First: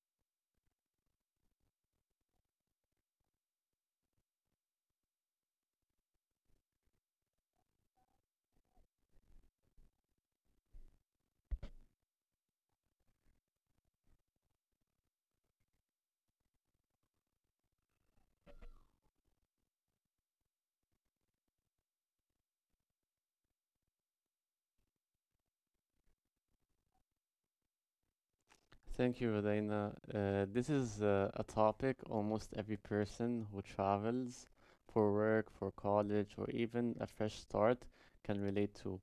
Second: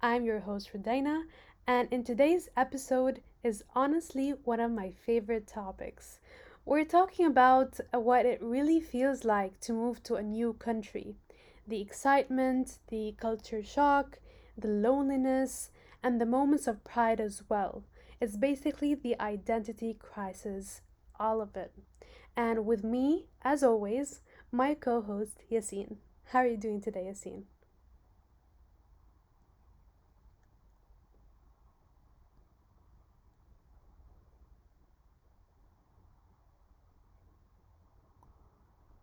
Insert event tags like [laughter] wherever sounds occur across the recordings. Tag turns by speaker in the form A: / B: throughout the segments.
A: I'm your host, Rodina, and in today's episode is honestly one of my favorite topics. We're talking about what it really feels like to move to a new country, the excitement, the culture shock, the loneliness, and the moments of pride as well. It's basically the identity crisis, all of it, and with me, as always, my co host, Yassine. How are you doing today, Yassine?
B: Thank you, Rodina. This is a topic almost every person who travels for work, for college, or even a fresh start can relate to.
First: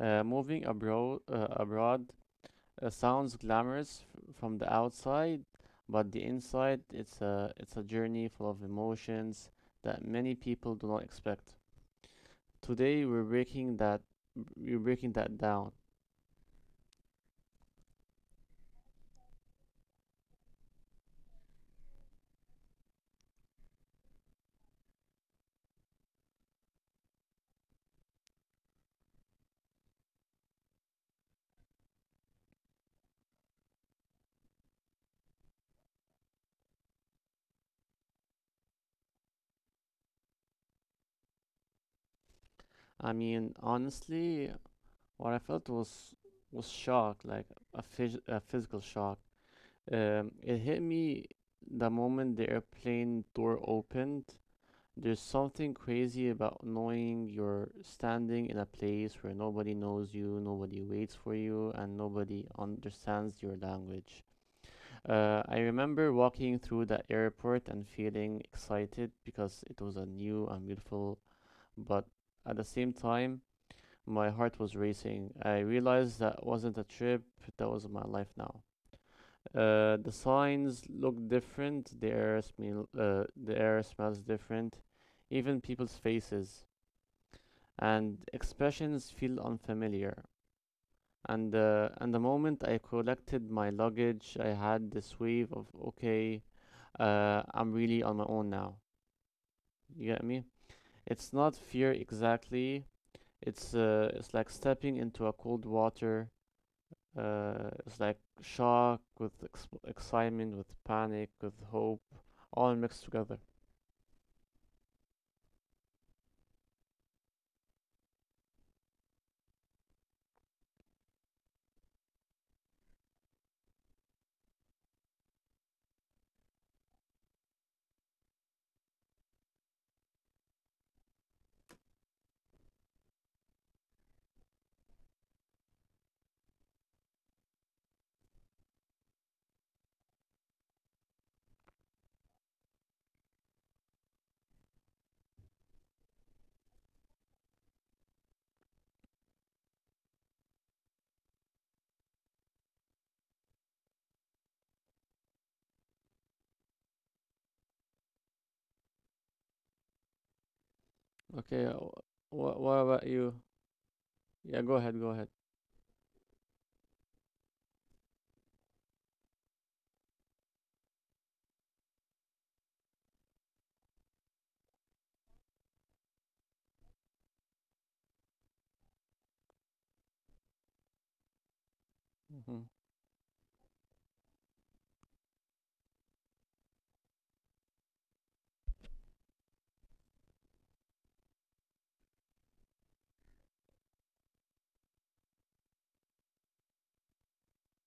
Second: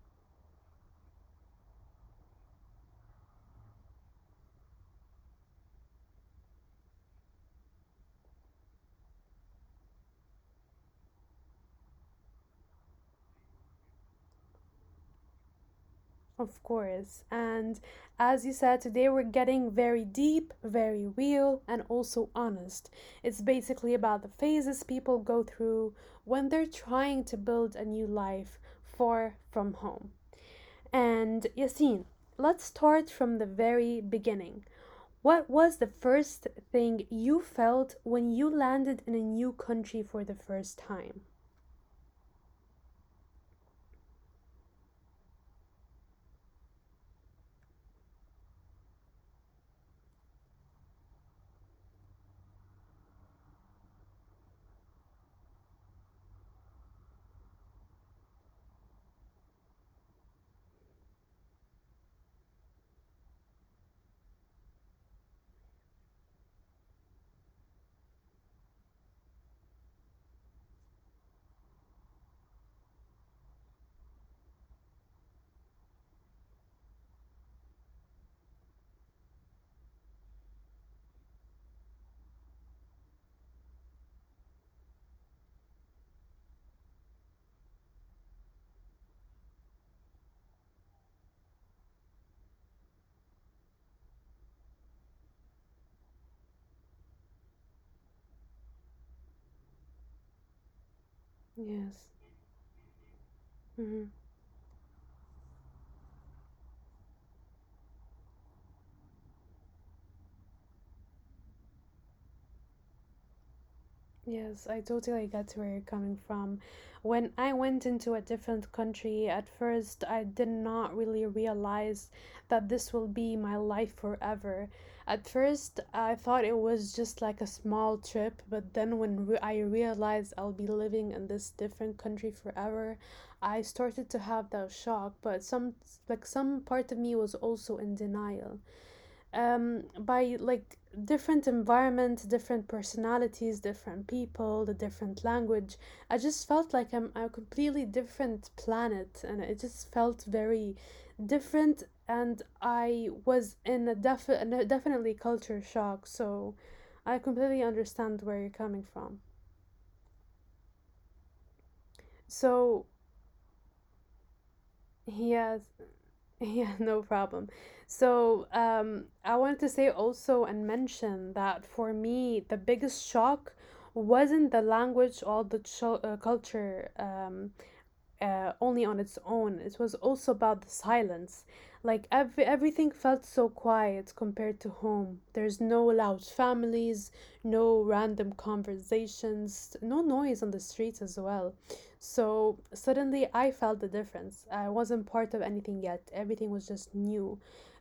B: Moving abroad, sounds glamorous from the outside, but the inside, it's a journey full of emotions that many people do not expect. Today, we're breaking that down.
A: Of course. And as you said, today we're getting very deep, very real, and also honest. It's basically about the phases people go through when they're trying to build a new life far from home. And Yassine, let's start from the very beginning. What was the first thing you felt when you landed in a new country for the first time?
B: I mean, honestly, what I felt was shock, like a physical shock. It hit me the moment the airplane door opened. There's something crazy about knowing you're standing in a place where nobody knows you, nobody waits for you, and nobody understands your language. I remember walking through the airport and feeling excited because it was a new and beautiful, but at the same time, my heart was racing. I realized that wasn't a trip, that was my life now. The signs look different. The air smells different. Even people's faces and expressions feel unfamiliar. And the moment I collected my luggage, I had this wave of okay, I'm really on my own now. You get me? It's not fear
A: Yes.
B: exactly.
A: Hmm.
B: It's like stepping into a cold water. It's like shock with excitement, with panic, with hope, all mixed together.
A: Yes, I totally get where you're coming from. When I went into a different country, at first I did not really realize that this will be my life forever. At first, I thought it was just like a small trip, but then I realized I'll be living in this different country forever, I started to have that shock, but some, like some part of me was also in denial by, like, different environment, different personalities, different people, the different language. I just felt like I'm a completely different planet and it just felt very different and I was in a definitely culture shock. So I completely understand where you're coming from.
B: Okay, what
A: So
B: about you? Yeah, go ahead, go ahead.
A: yes, [laughs] yeah, no problem. So, I wanted to say also and mention that for me, the biggest shock wasn't the language or the culture. Only on its own. It was also about the silence. Like
B: Hmm.
A: everything felt so quiet compared to home. There's no loud families, no random conversations, no noise on the streets as well. So suddenly I felt the difference. I wasn't part of anything yet. Everything was just new.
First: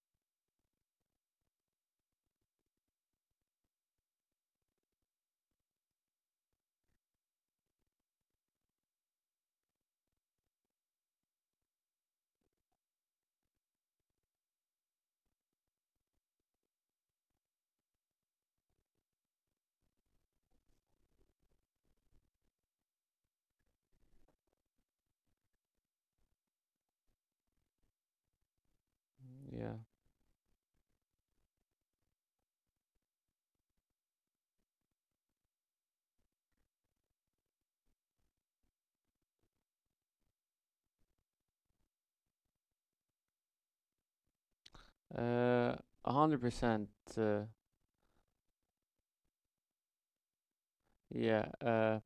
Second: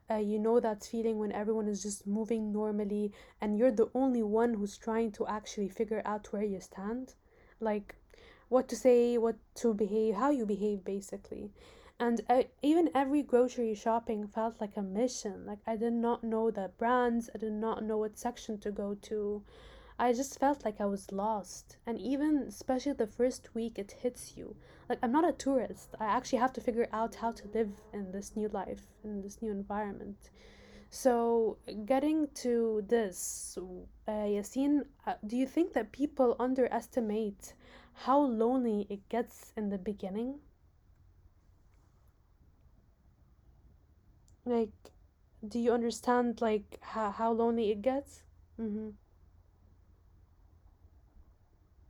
A: You know that feeling when everyone is just moving normally and you're the only one who's trying to actually figure out where you stand? Like, what to say, what to behave, how you behave basically. And even every grocery shopping felt like a mission. Like I did not know the brands, I did not know what section to go to. I just felt like I was lost. And even especially the first week it hits you. Like I'm not a tourist. I actually have to figure out how to live in this new life, in this new
B: Yeah,
A: environment. So, getting to this, Yassine, do you think that people underestimate how lonely it gets in the beginning? Like, do
B: uh,
A: you
B: a hundred
A: understand
B: percent.
A: like
B: Uh,
A: how lonely it gets? Mm-hmm.
B: yeah,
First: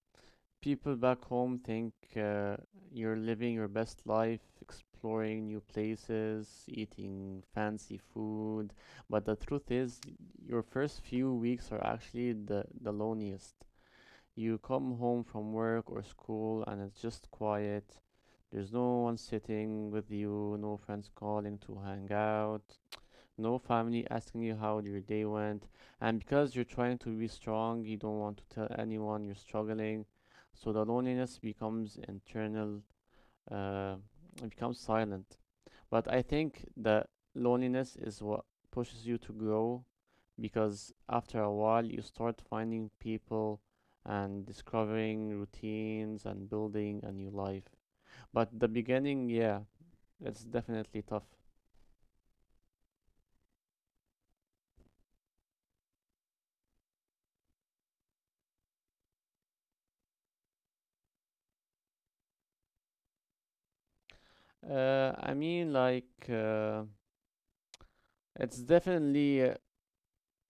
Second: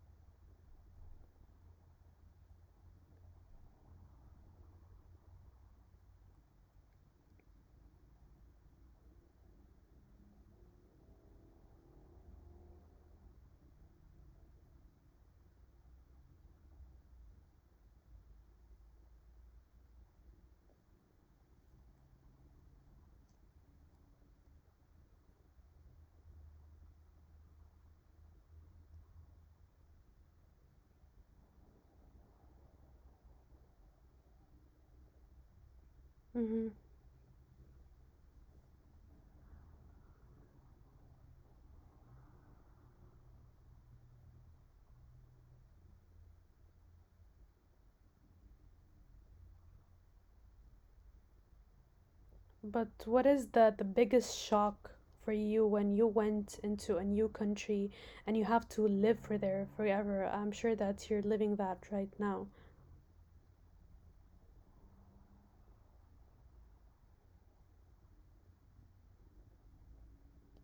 B: people back home think you're living your best life, exploring new places, eating fancy food, but the truth is, your first few weeks are actually the loneliest. You come home from work or school and it's just quiet. There's no one sitting with you, no friends calling to hang out, no family asking you how your day went. And because you're trying to be strong, you don't want to tell anyone you're struggling. So the loneliness becomes internal, uh, it becomes silent. But I
A: Mm-hmm.
B: think the loneliness is what pushes you to grow because after a while you start finding people and discovering routines and building a new life. But the beginning, yeah, it's definitely tough.
A: But what is the biggest shock for you when you went into a new country and you have to live for there forever? I'm sure that you're living that right now.
B: I mean, like, it's definitely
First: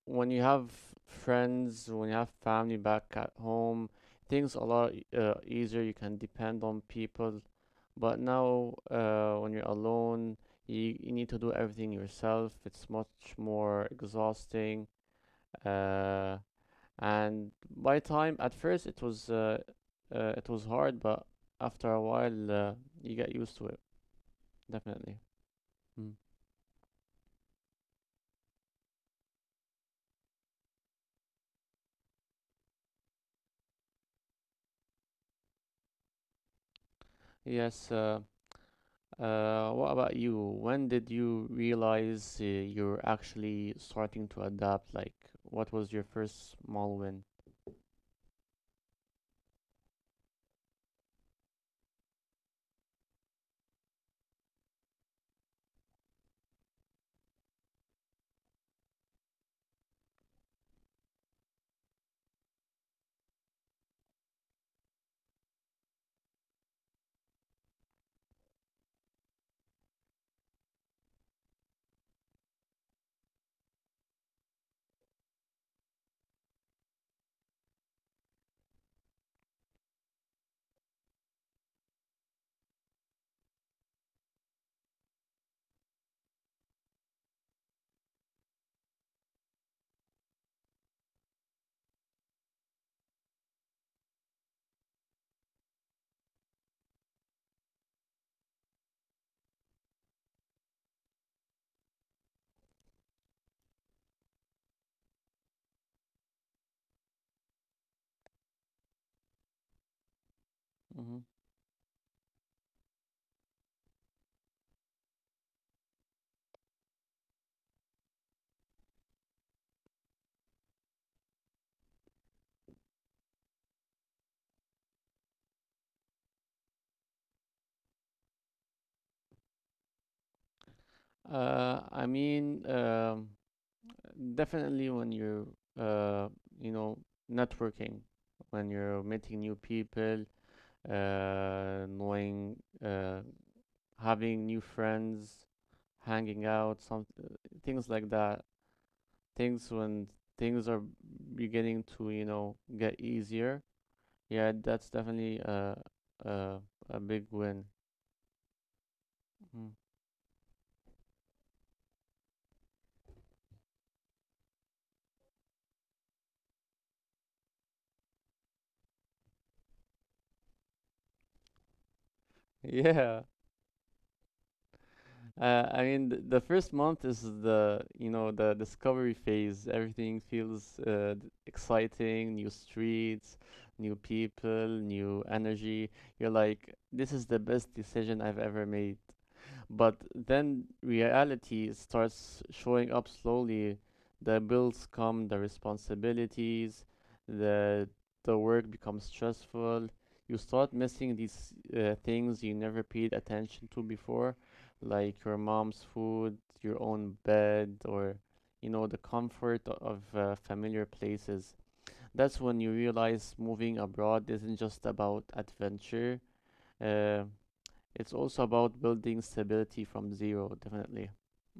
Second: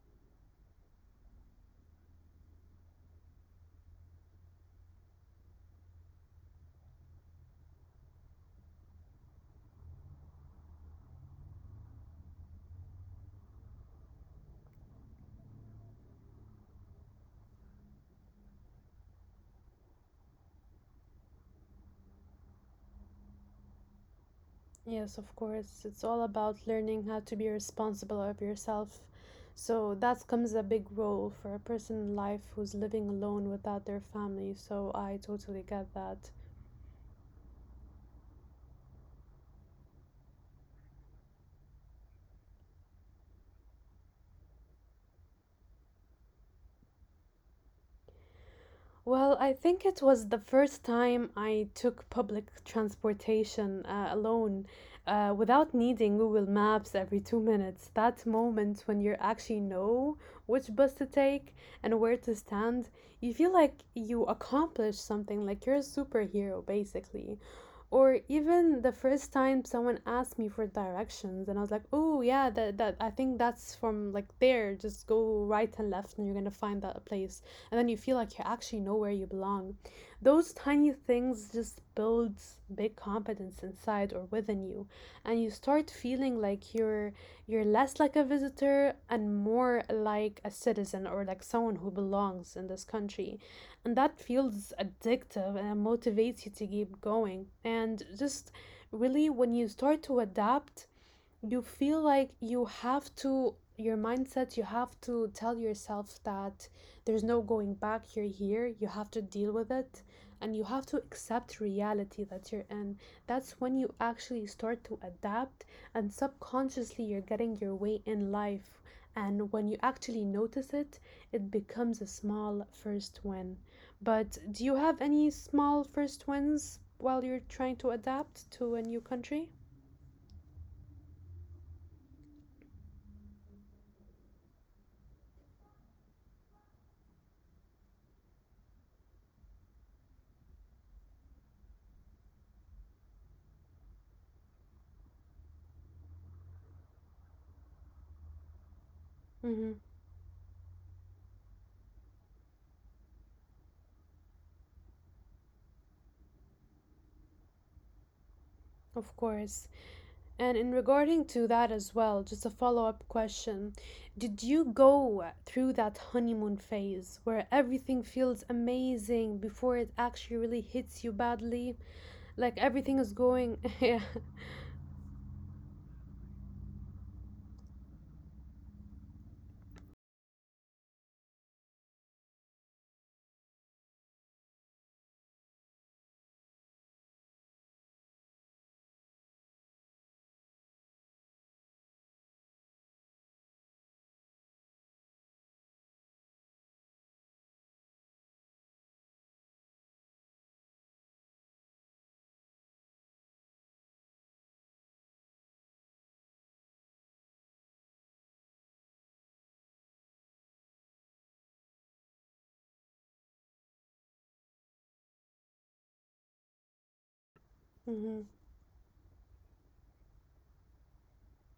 B: When you have friends, when you have family back at home, things a lot easier. You can depend on people. But now, when you're alone, you need to do everything yourself. It's much more exhausting. Uh, and by time, at first it was hard, but after a while, you get used to it.
A: Yes,
B: Definitely.
A: of course. It's
B: Mm.
A: all about learning how to be responsible of yourself. So that comes a big role for a person in life who's living alone without their family. So I totally get that.
B: Yes. What about you? When did you realize you're actually starting to adapt? Like, what was your first small win?
A: Well, I think it was the first time I took public transportation alone without needing Google Maps every 2 minutes. That moment when you actually know which bus to take and where to stand, you feel like you accomplished something, like you're a superhero, basically. Or even the first time someone asked me for directions, and I was like, "Oh yeah, that I think that's from like there. Just go right and left, and you're gonna find that place." And then you feel like you actually know where you belong. Those tiny things just builds big confidence inside or within you, and you start feeling like you're less like a visitor and more like a citizen or like someone who belongs in this country. And that feels addictive and it motivates you to keep going. And just really when you start to adapt, you feel like you have to, your mindset, you have to tell yourself that there's no going back, you're here, you have to deal with it, and you have to
B: Hmm.
A: accept reality that you're in. That's when you actually start to adapt, and subconsciously you're getting your way in life, and when you actually notice it, it becomes a small first win. But do you have any small first wins while you're trying to adapt to a new country?
B: uh, I mean, um, Definitely when you're uh you know networking, when you're meeting new people, knowing uh having new friends, hanging out, some things like that.
A: Mm-hmm.
B: Things when things are beginning to, you know, get easier. Yeah, that's definitely uh a big win.
A: Of course.
B: Mm.
A: And in regarding to that as well, just a follow-up question. Did you go through that honeymoon phase where everything feels amazing before it actually really hits you badly? Like
B: [laughs]
A: everything is
B: Yeah.
A: going, [laughs] yeah.
B: The first month is the, you know, the discovery phase. Everything feels exciting, new streets, new people, new energy. You're like, this is the best decision I've ever made. But then reality starts showing up slowly. The bills come, the responsibilities, the the work becomes stressful. You start missing these things you never paid attention to before, like your mom's food, your own bed, or you know the comfort of familiar places. That's when you realize moving abroad isn't just about adventure. Uh, it's
A: Mhm.
B: also about building stability from zero, definitely.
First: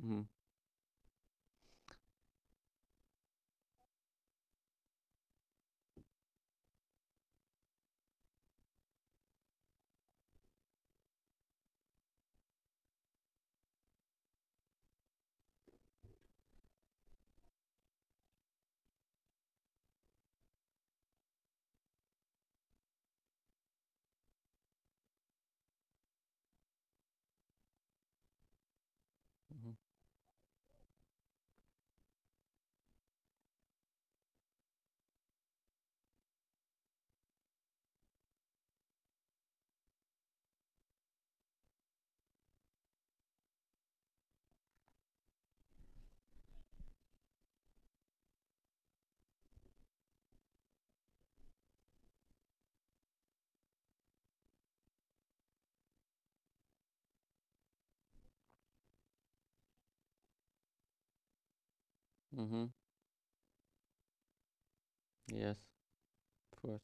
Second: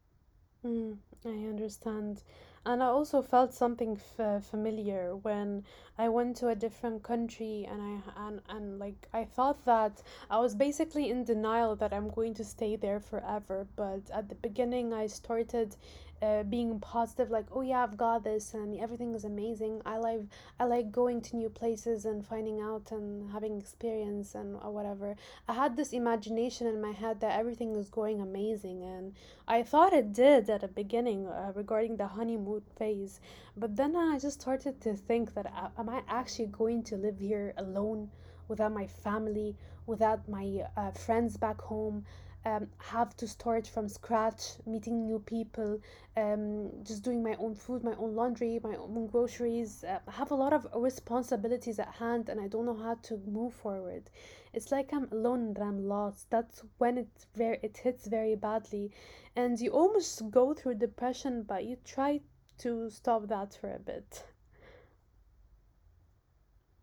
B: Hmm.
A: Mm, I understand. And I also felt something f familiar when I went to a different country and like I thought that I was basically in denial that I'm going to stay there forever. But at the beginning, I started being positive, like, oh yeah, I've got this and everything is amazing. I like going to new places and finding out and having experience and whatever. I had this imagination in my head that everything is going amazing and I
B: Hmm.
A: thought it did at the beginning, regarding the honeymoon phase, but then I just started to think that, am I actually going to live here alone without my family, without my friends back home? Have to start from scratch, meeting new people, just doing my own food, my own laundry, my own groceries. I have a lot of responsibilities at hand, and I don't know how to move forward. It's like I'm alone and I'm lost. That's when it very it hits very badly and you almost go through depression but you try
B: Hmm.
A: to stop that for a bit.
B: Yes, of course.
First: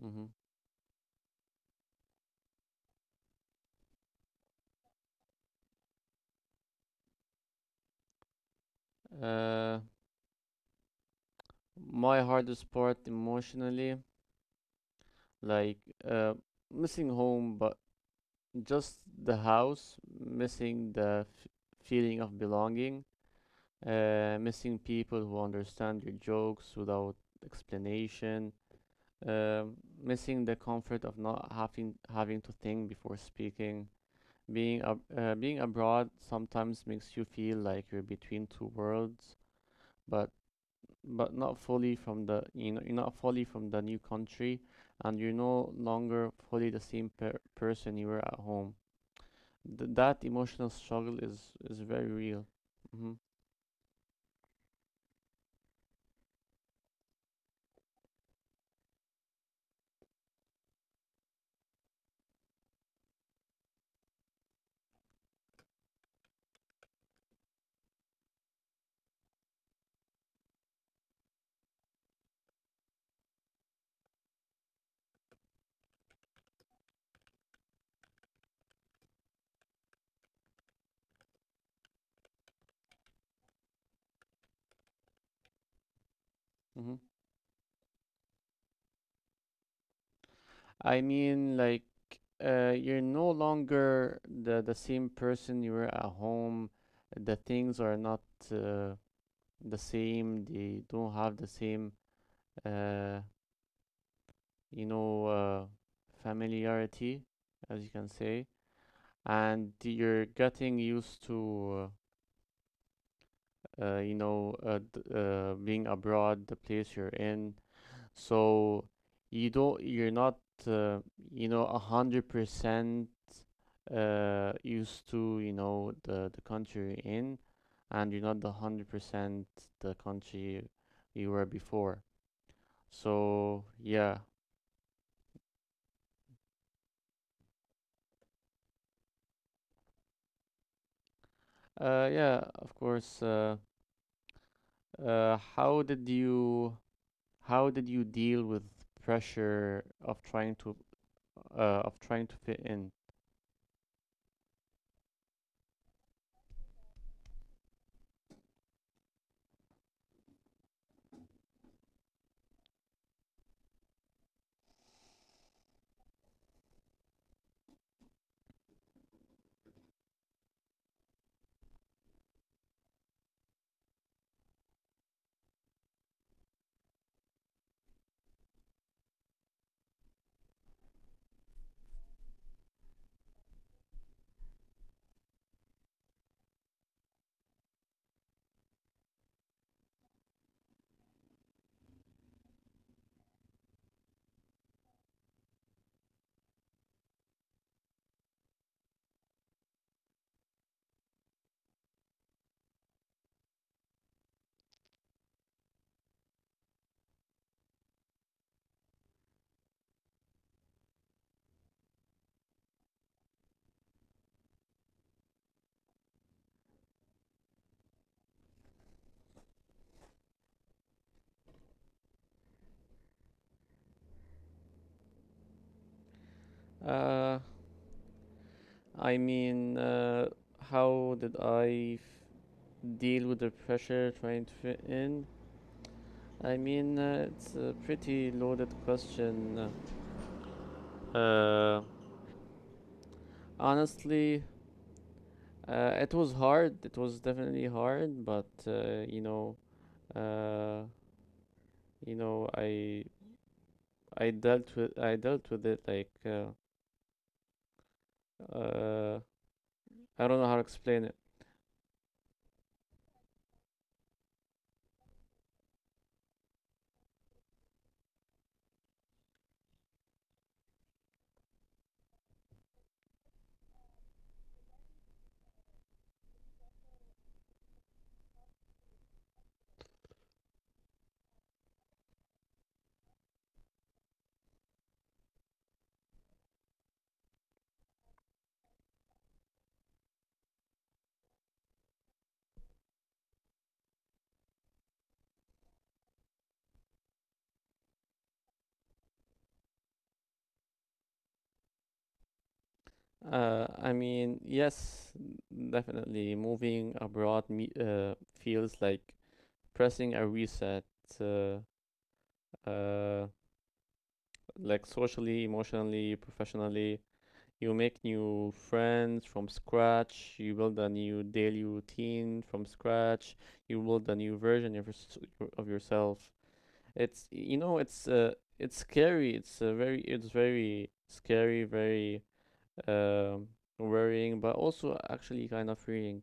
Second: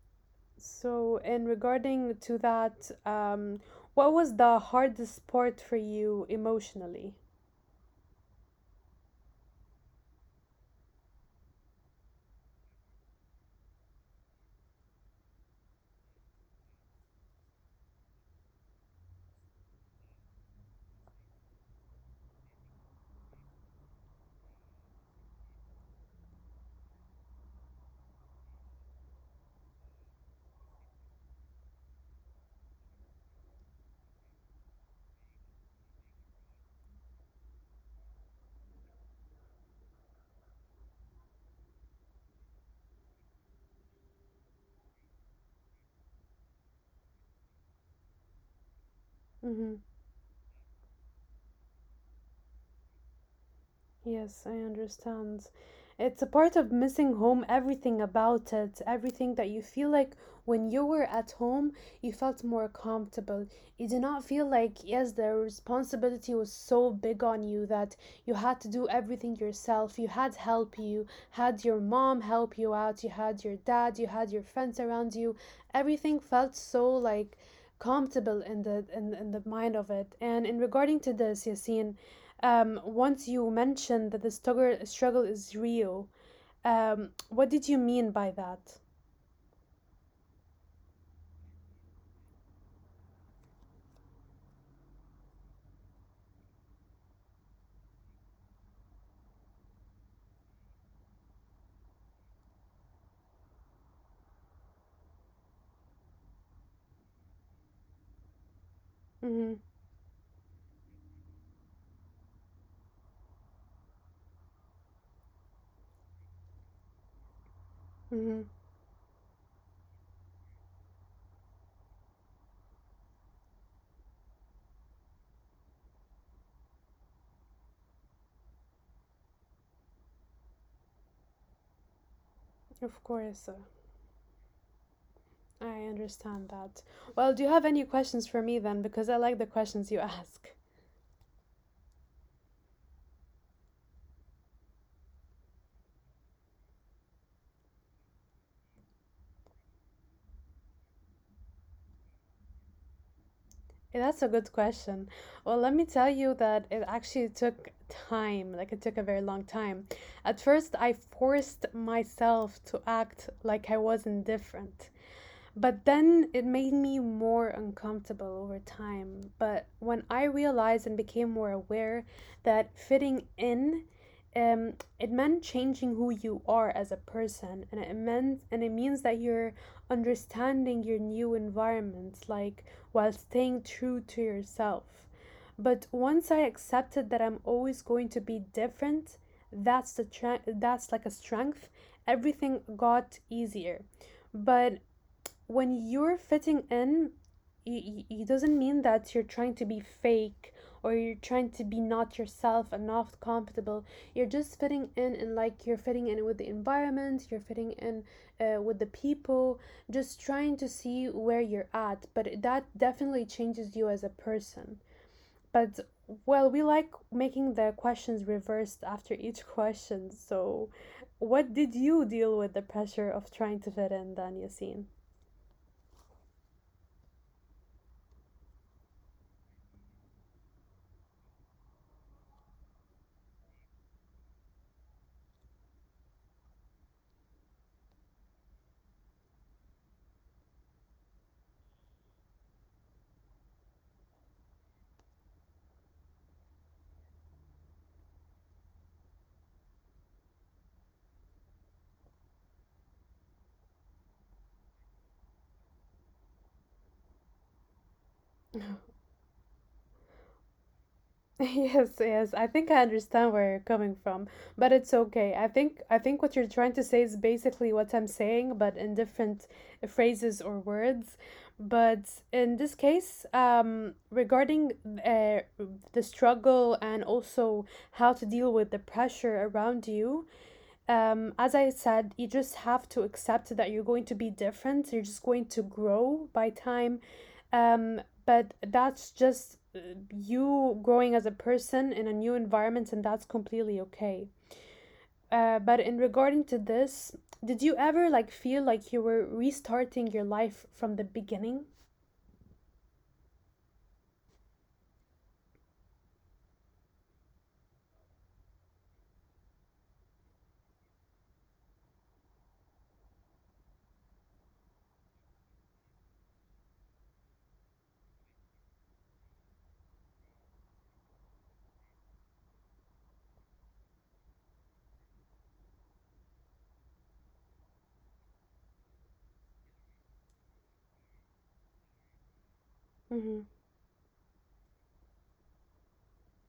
B: Hmm.
A: So in regarding to that, what was the hardest part for you emotionally?
B: Uh, my hardest part emotionally, like uh, missing home, but just the house, missing the feeling of belonging, missing people who understand your jokes without explanation, um, missing the comfort of not having to think before speaking. Being abroad sometimes makes you feel like you're between two worlds, but not fully from the you know you're not fully from the new country, and you're no longer fully the same person you were at home.
A: Mm-hmm.
B: Th That emotional struggle is very real. Hmm.
A: Yes, I understand. It's a part of missing home, everything about it, everything that you feel like when you were at home, you felt more comfortable. You do not feel like, yes, the responsibility was so big on you that you had to do everything yourself. You had help, you had your mom help you out, you had your dad, you had your friends around you. Everything felt so like comfortable in in the mind of it. And in regarding to this, Yasin, once you mentioned that the struggle is real,
B: Hmm.
A: what did you mean by that?
B: I mean, like you're no longer the same person you were at home. The things are not uh, the same. They don't have the same uh, you know, uh, familiarity, as you can say,
A: Mm-hmm,
B: and you're getting used to, being abroad, the place you're in.
A: mm-hmm.
B: So you're not, uh, 100% used to, you know, the country you're in, and you're not the 100% the country you were before.
A: Of course.
B: So yeah.
A: I understand that. Well, do you have any questions for me then? Because I like the questions you [laughs] ask.
B: Yeah, of course. Uh, how did you how did you deal with pressure of trying to fit in?
A: Yeah, that's a good question. Well, let me tell you that it actually took time, like it took a very long time. At first, I forced myself to act like I was indifferent. But then it made me more uncomfortable over time. But when I realized and became more aware that fitting in, um, it meant changing who you are as a person, and it meant and it means that you're understanding your new environment, like while staying true to yourself. But once I accepted that I'm always going to be different, that's like a strength. Everything got easier. But when you're fitting in, it doesn't mean that you're trying to be fake or you're trying to be not yourself and not comfortable. You're just fitting in and like you're fitting in with the environment, you're fitting in with the people, just trying to see where you're at. But that definitely changes you as a person. But well, we like making the questions reversed after each question. So, what did you deal with the pressure of trying to fit in, then, Yassine?
B: Uh, I mean, uh, how did I deal with the pressure trying to fit in? It's a pretty loaded question. Uh, Honestly, it was hard. It was definitely hard, but uh, you know, I I dealt with it like Uh, I don't know how to explain it.
A: [laughs] Yes, yes. I think I understand where you're coming from, but it's okay. I think what you're trying to say is basically what I'm saying, but in different phrases or words. But in this case, regarding uh, the struggle and also how to deal with the pressure around you, as I said, you just have to accept that you're going to be different. You're just going to grow by time. But that's just you growing as a person in a new environment, and that's completely okay. But in regarding to this, did you ever like feel like you were restarting your life from the beginning?
B: Uh, I mean, yes, Definitely moving abroad me feels like pressing a reset. Uh, uh, like socially, emotionally, professionally, you make new friends from scratch. You build a new daily routine from scratch. You build a new version of yourself. It's you know, it's uh, it's scary. It's very scary, very
A: Mm-hmm.
B: um worrying, but also actually kind of freeing.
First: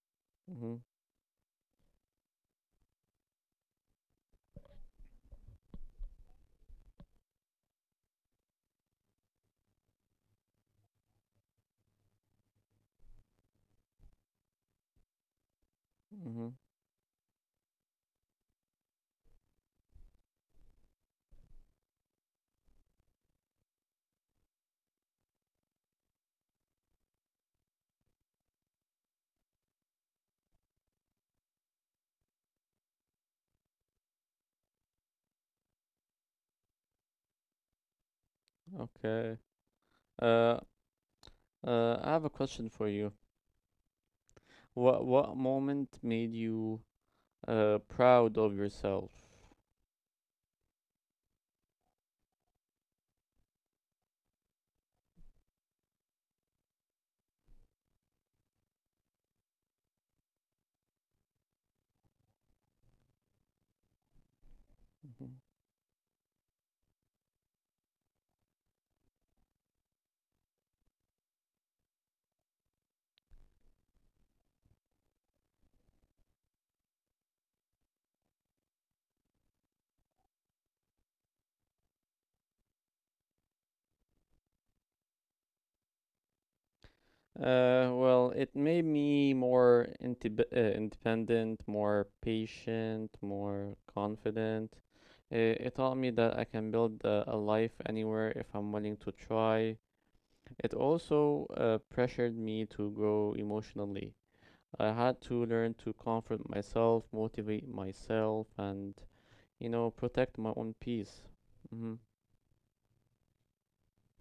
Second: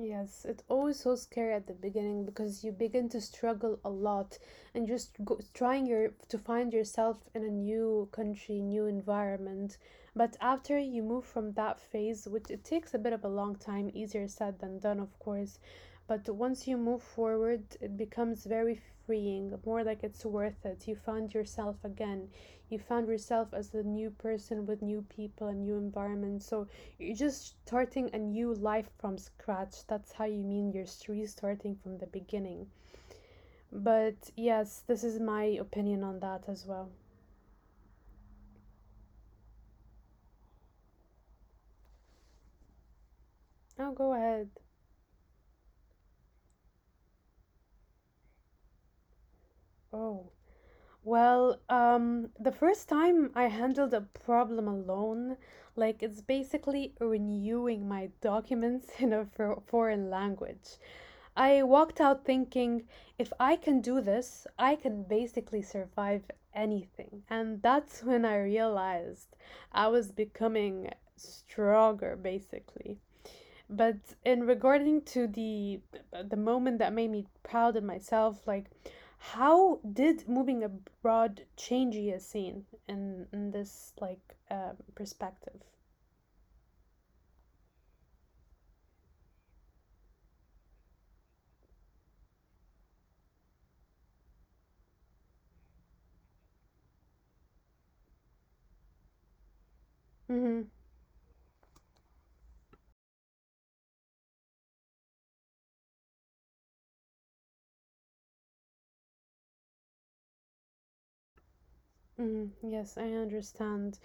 A: Yes, it's
B: Mm-hmm.
A: always so scary at the beginning because you begin to struggle a lot and just go, trying your to find yourself in a new country, new environment. But after you move from that phase, which it takes a bit of a long time, easier said than done, of course. But
B: Mm-hmm.
A: once you move forward, it becomes very freeing, more like it's worth it. You found yourself again. You found yourself as a new person with new people and new environment. So you're just starting a new life from scratch. That's how you mean you're restarting from the beginning. But yes, this is my opinion on that as well.
B: Okay. uh I have a question for you.
A: Oh, go ahead.
B: What moment made you proud of yourself?
A: Oh. Well, the first time I handled a problem alone, like it's basically renewing my documents [laughs] in a foreign language. I walked out thinking, if I can do this, I can
B: Mhm.
A: basically survive anything. And that's [laughs] when I realized I was becoming stronger, basically. But in regarding to the moment that made me proud of myself, like how did moving abroad change your scene in this perspective?
B: Well, it made me more intib independent, more patient, more confident. It taught me that I can build a life anywhere if I'm willing to try. It also pressured me to grow emotionally. I had to learn to comfort myself, motivate myself, and you know, protect my own peace. Hmm.
A: Mm, yes, I understand.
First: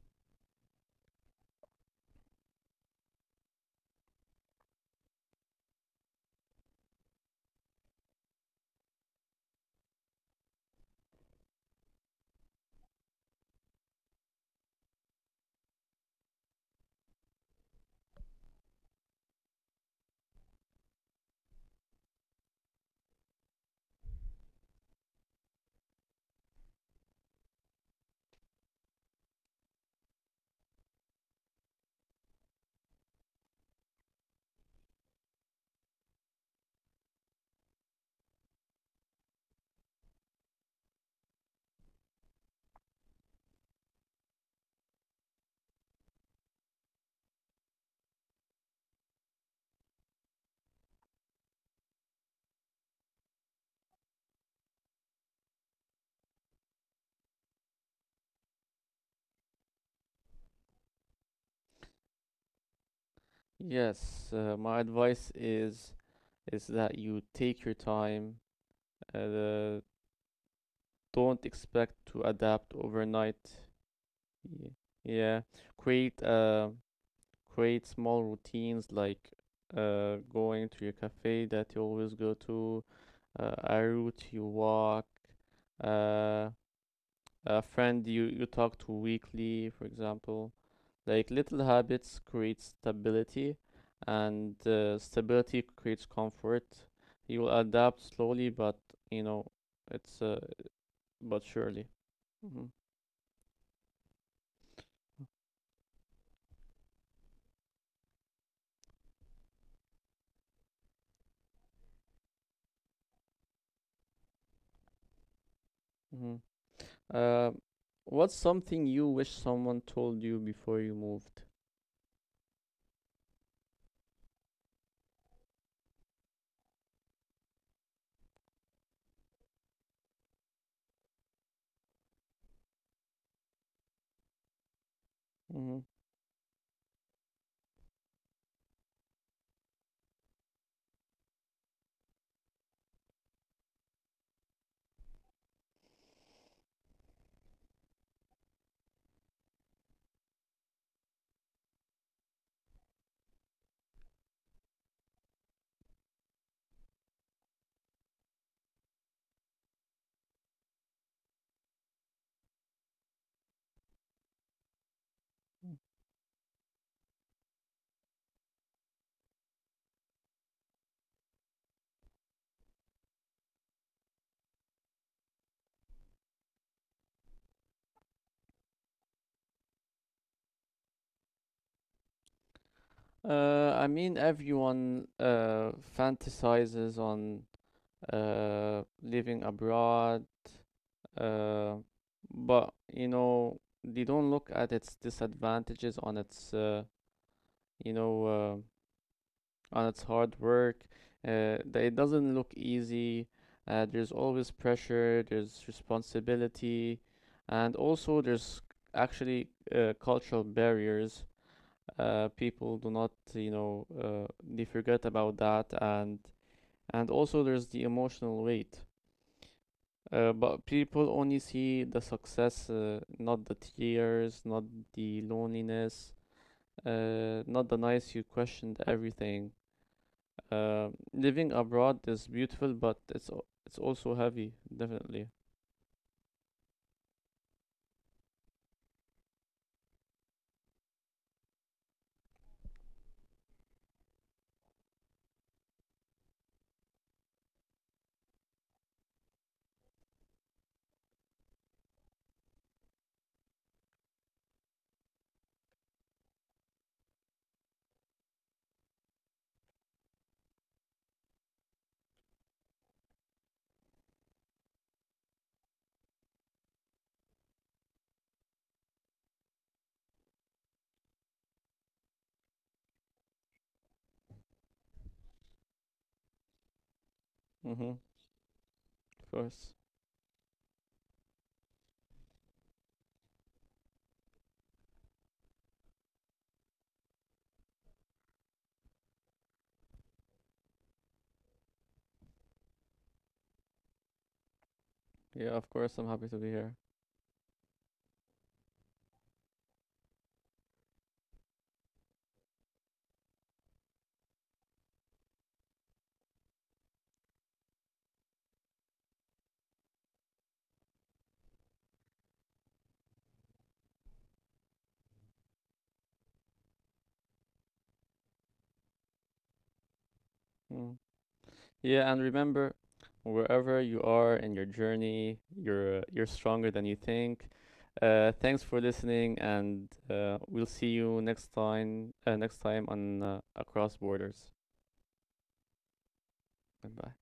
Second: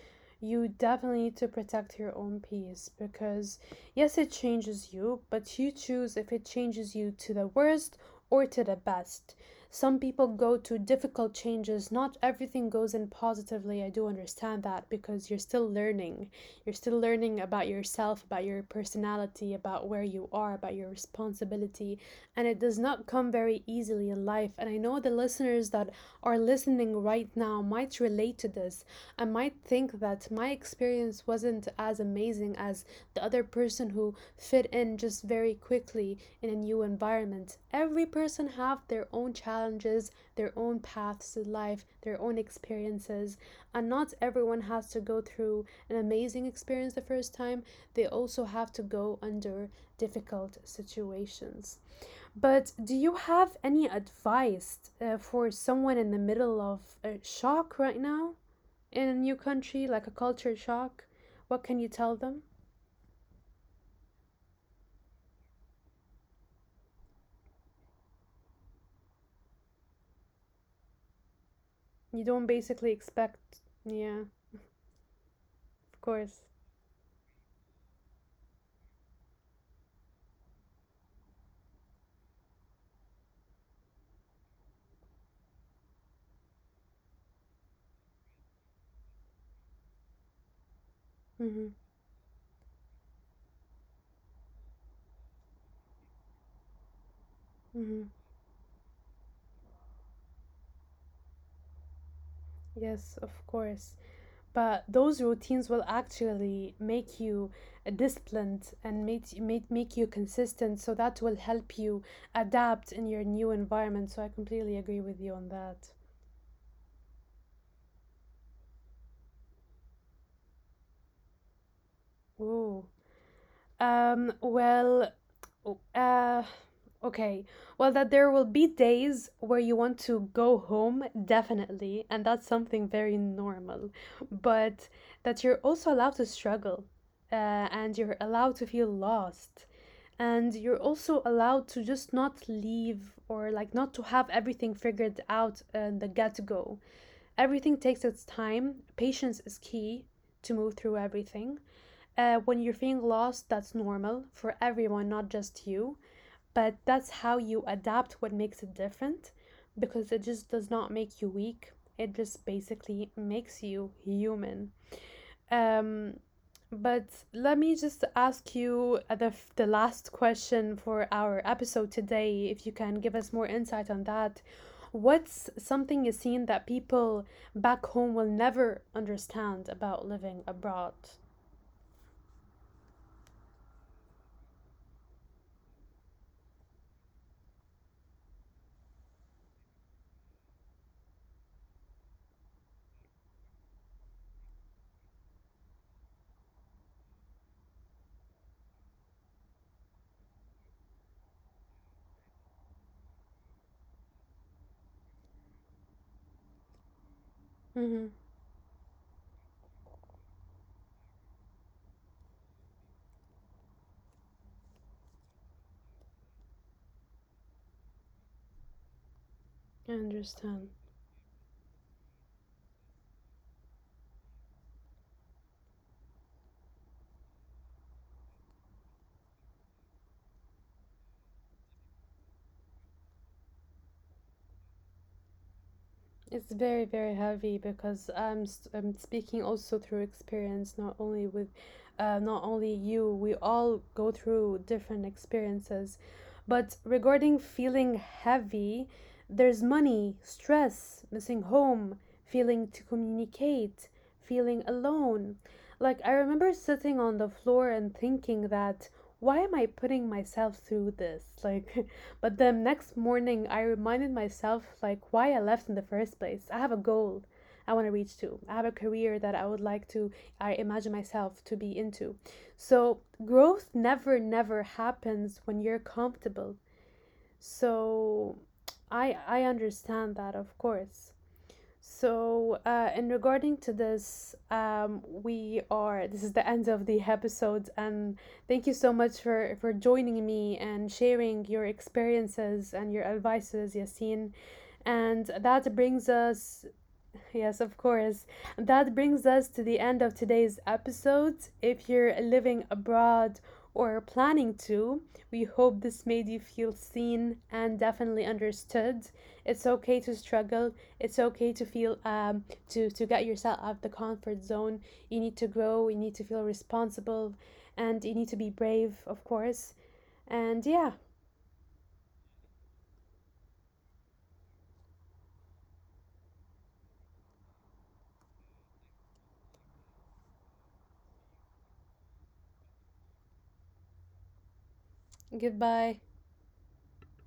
A: You definitely need to protect your own peace because, yes, it changes you, but you choose if it changes you to the worst or to the best. Some people go to difficult changes. Not everything goes in positively. I do understand that because you're still learning. You're still learning about yourself, about your personality, about where you are, about your responsibility. And it does not come very easily in life. And I know the listeners that are listening right now might relate to this and might think that my experience wasn't as amazing as the other person who fit in just very quickly in a new environment. Every person have their own challenges, their own paths in life, their own experiences, and not everyone has to go through an amazing experience the first time. They also have to go under difficult situations. But do you have any advice for someone in the middle of a shock right now in a new country, like a culture shock? What can you tell them?
B: Yes, my advice is that you take your time. Uh, don't expect to
A: You don't
B: adapt
A: basically
B: overnight.
A: expect. Yeah,
B: Y- Yeah,
A: of
B: create
A: course.
B: uh create small routines, like going to your cafe that you always go to, a route you walk, uh a friend you talk to weekly, for example. Like little
A: Mm-hmm.
B: habits create stability, and stability creates comfort. You will adapt
A: Mm-hmm.
B: slowly, but you know it's but surely. Mm-hmm.
A: Yes, of course. But those routines will actually make you disciplined and make you consistent. So that will help you adapt in your new environment. So I completely agree with you on that.
B: Mm-hmm. Uh, what's something you wish someone told you before you moved?
A: Ooh. Um, well, Oh, Uh, okay. Well, that there will be days where you want to go home, definitely, and that's something very normal. But that you're
B: Mm-hmm.
A: also allowed to struggle, uh, and you're allowed to feel lost, and you're also allowed to just not leave or like not to have everything figured out in the get-go. Everything takes its time. Patience is key to move through everything. When you're feeling lost, that's normal for everyone, not just you, but that's how you adapt, what makes it different, because it just does not make you weak, it just basically makes you human. Um but Let me just ask you the last question for our episode today, if you can give us more insight on that. What's something you seen that people back home will never understand about living abroad?
B: Everyone fantasizes on living abroad, uh, but you know they don't look at its disadvantages on its you know uh, on its hard work, that it doesn't look easy. There's always pressure, there's responsibility, and
A: Mm-hmm.
B: also there's actually cultural barriers. People do not you know they forget about that, and also there's the emotional weight.
A: I
B: But
A: understand.
B: people only see the success, not the tears, not the loneliness, not the nights you questioned everything. Uh, Living abroad is beautiful, but it's also heavy, definitely.
A: It's very, very heavy because I'm speaking also through experience, not only with, not only you. We all go through different experiences, but regarding feeling heavy, there's money, stress, missing home, feeling to communicate, feeling alone. Like I remember sitting on the floor and thinking that why am I putting myself through this? Like [laughs] But the next morning, I reminded myself like why I left in the first place. I have a goal I want to reach to. I have a career that I would like to, I imagine myself to be into. So, growth never happens when you're comfortable.
B: Mm-hmm.
A: So, I
B: Of
A: I
B: course.
A: understand that, of course. So, in regarding to this, this is the end of the episode, and thank you so much for joining me and sharing your experiences and your advices, Yasin. And
B: Yeah, of
A: that
B: course.
A: brings
B: I'm happy to be
A: us.
B: here.
A: Yes, of course. That brings us to the end of today's episode. If you're living abroad or planning to, we hope this made you feel seen and definitely understood. It's okay to struggle. It's okay to feel to get yourself out of the comfort zone. You need to grow, you need to feel responsible, and you need to be brave, of course. And yeah,
B: Mm. Yeah, and remember, wherever you are in your journey, you're stronger than you think. Thanks for listening, and we'll see you next time. Next time on Across Borders.
A: goodbye.
B: Goodbye.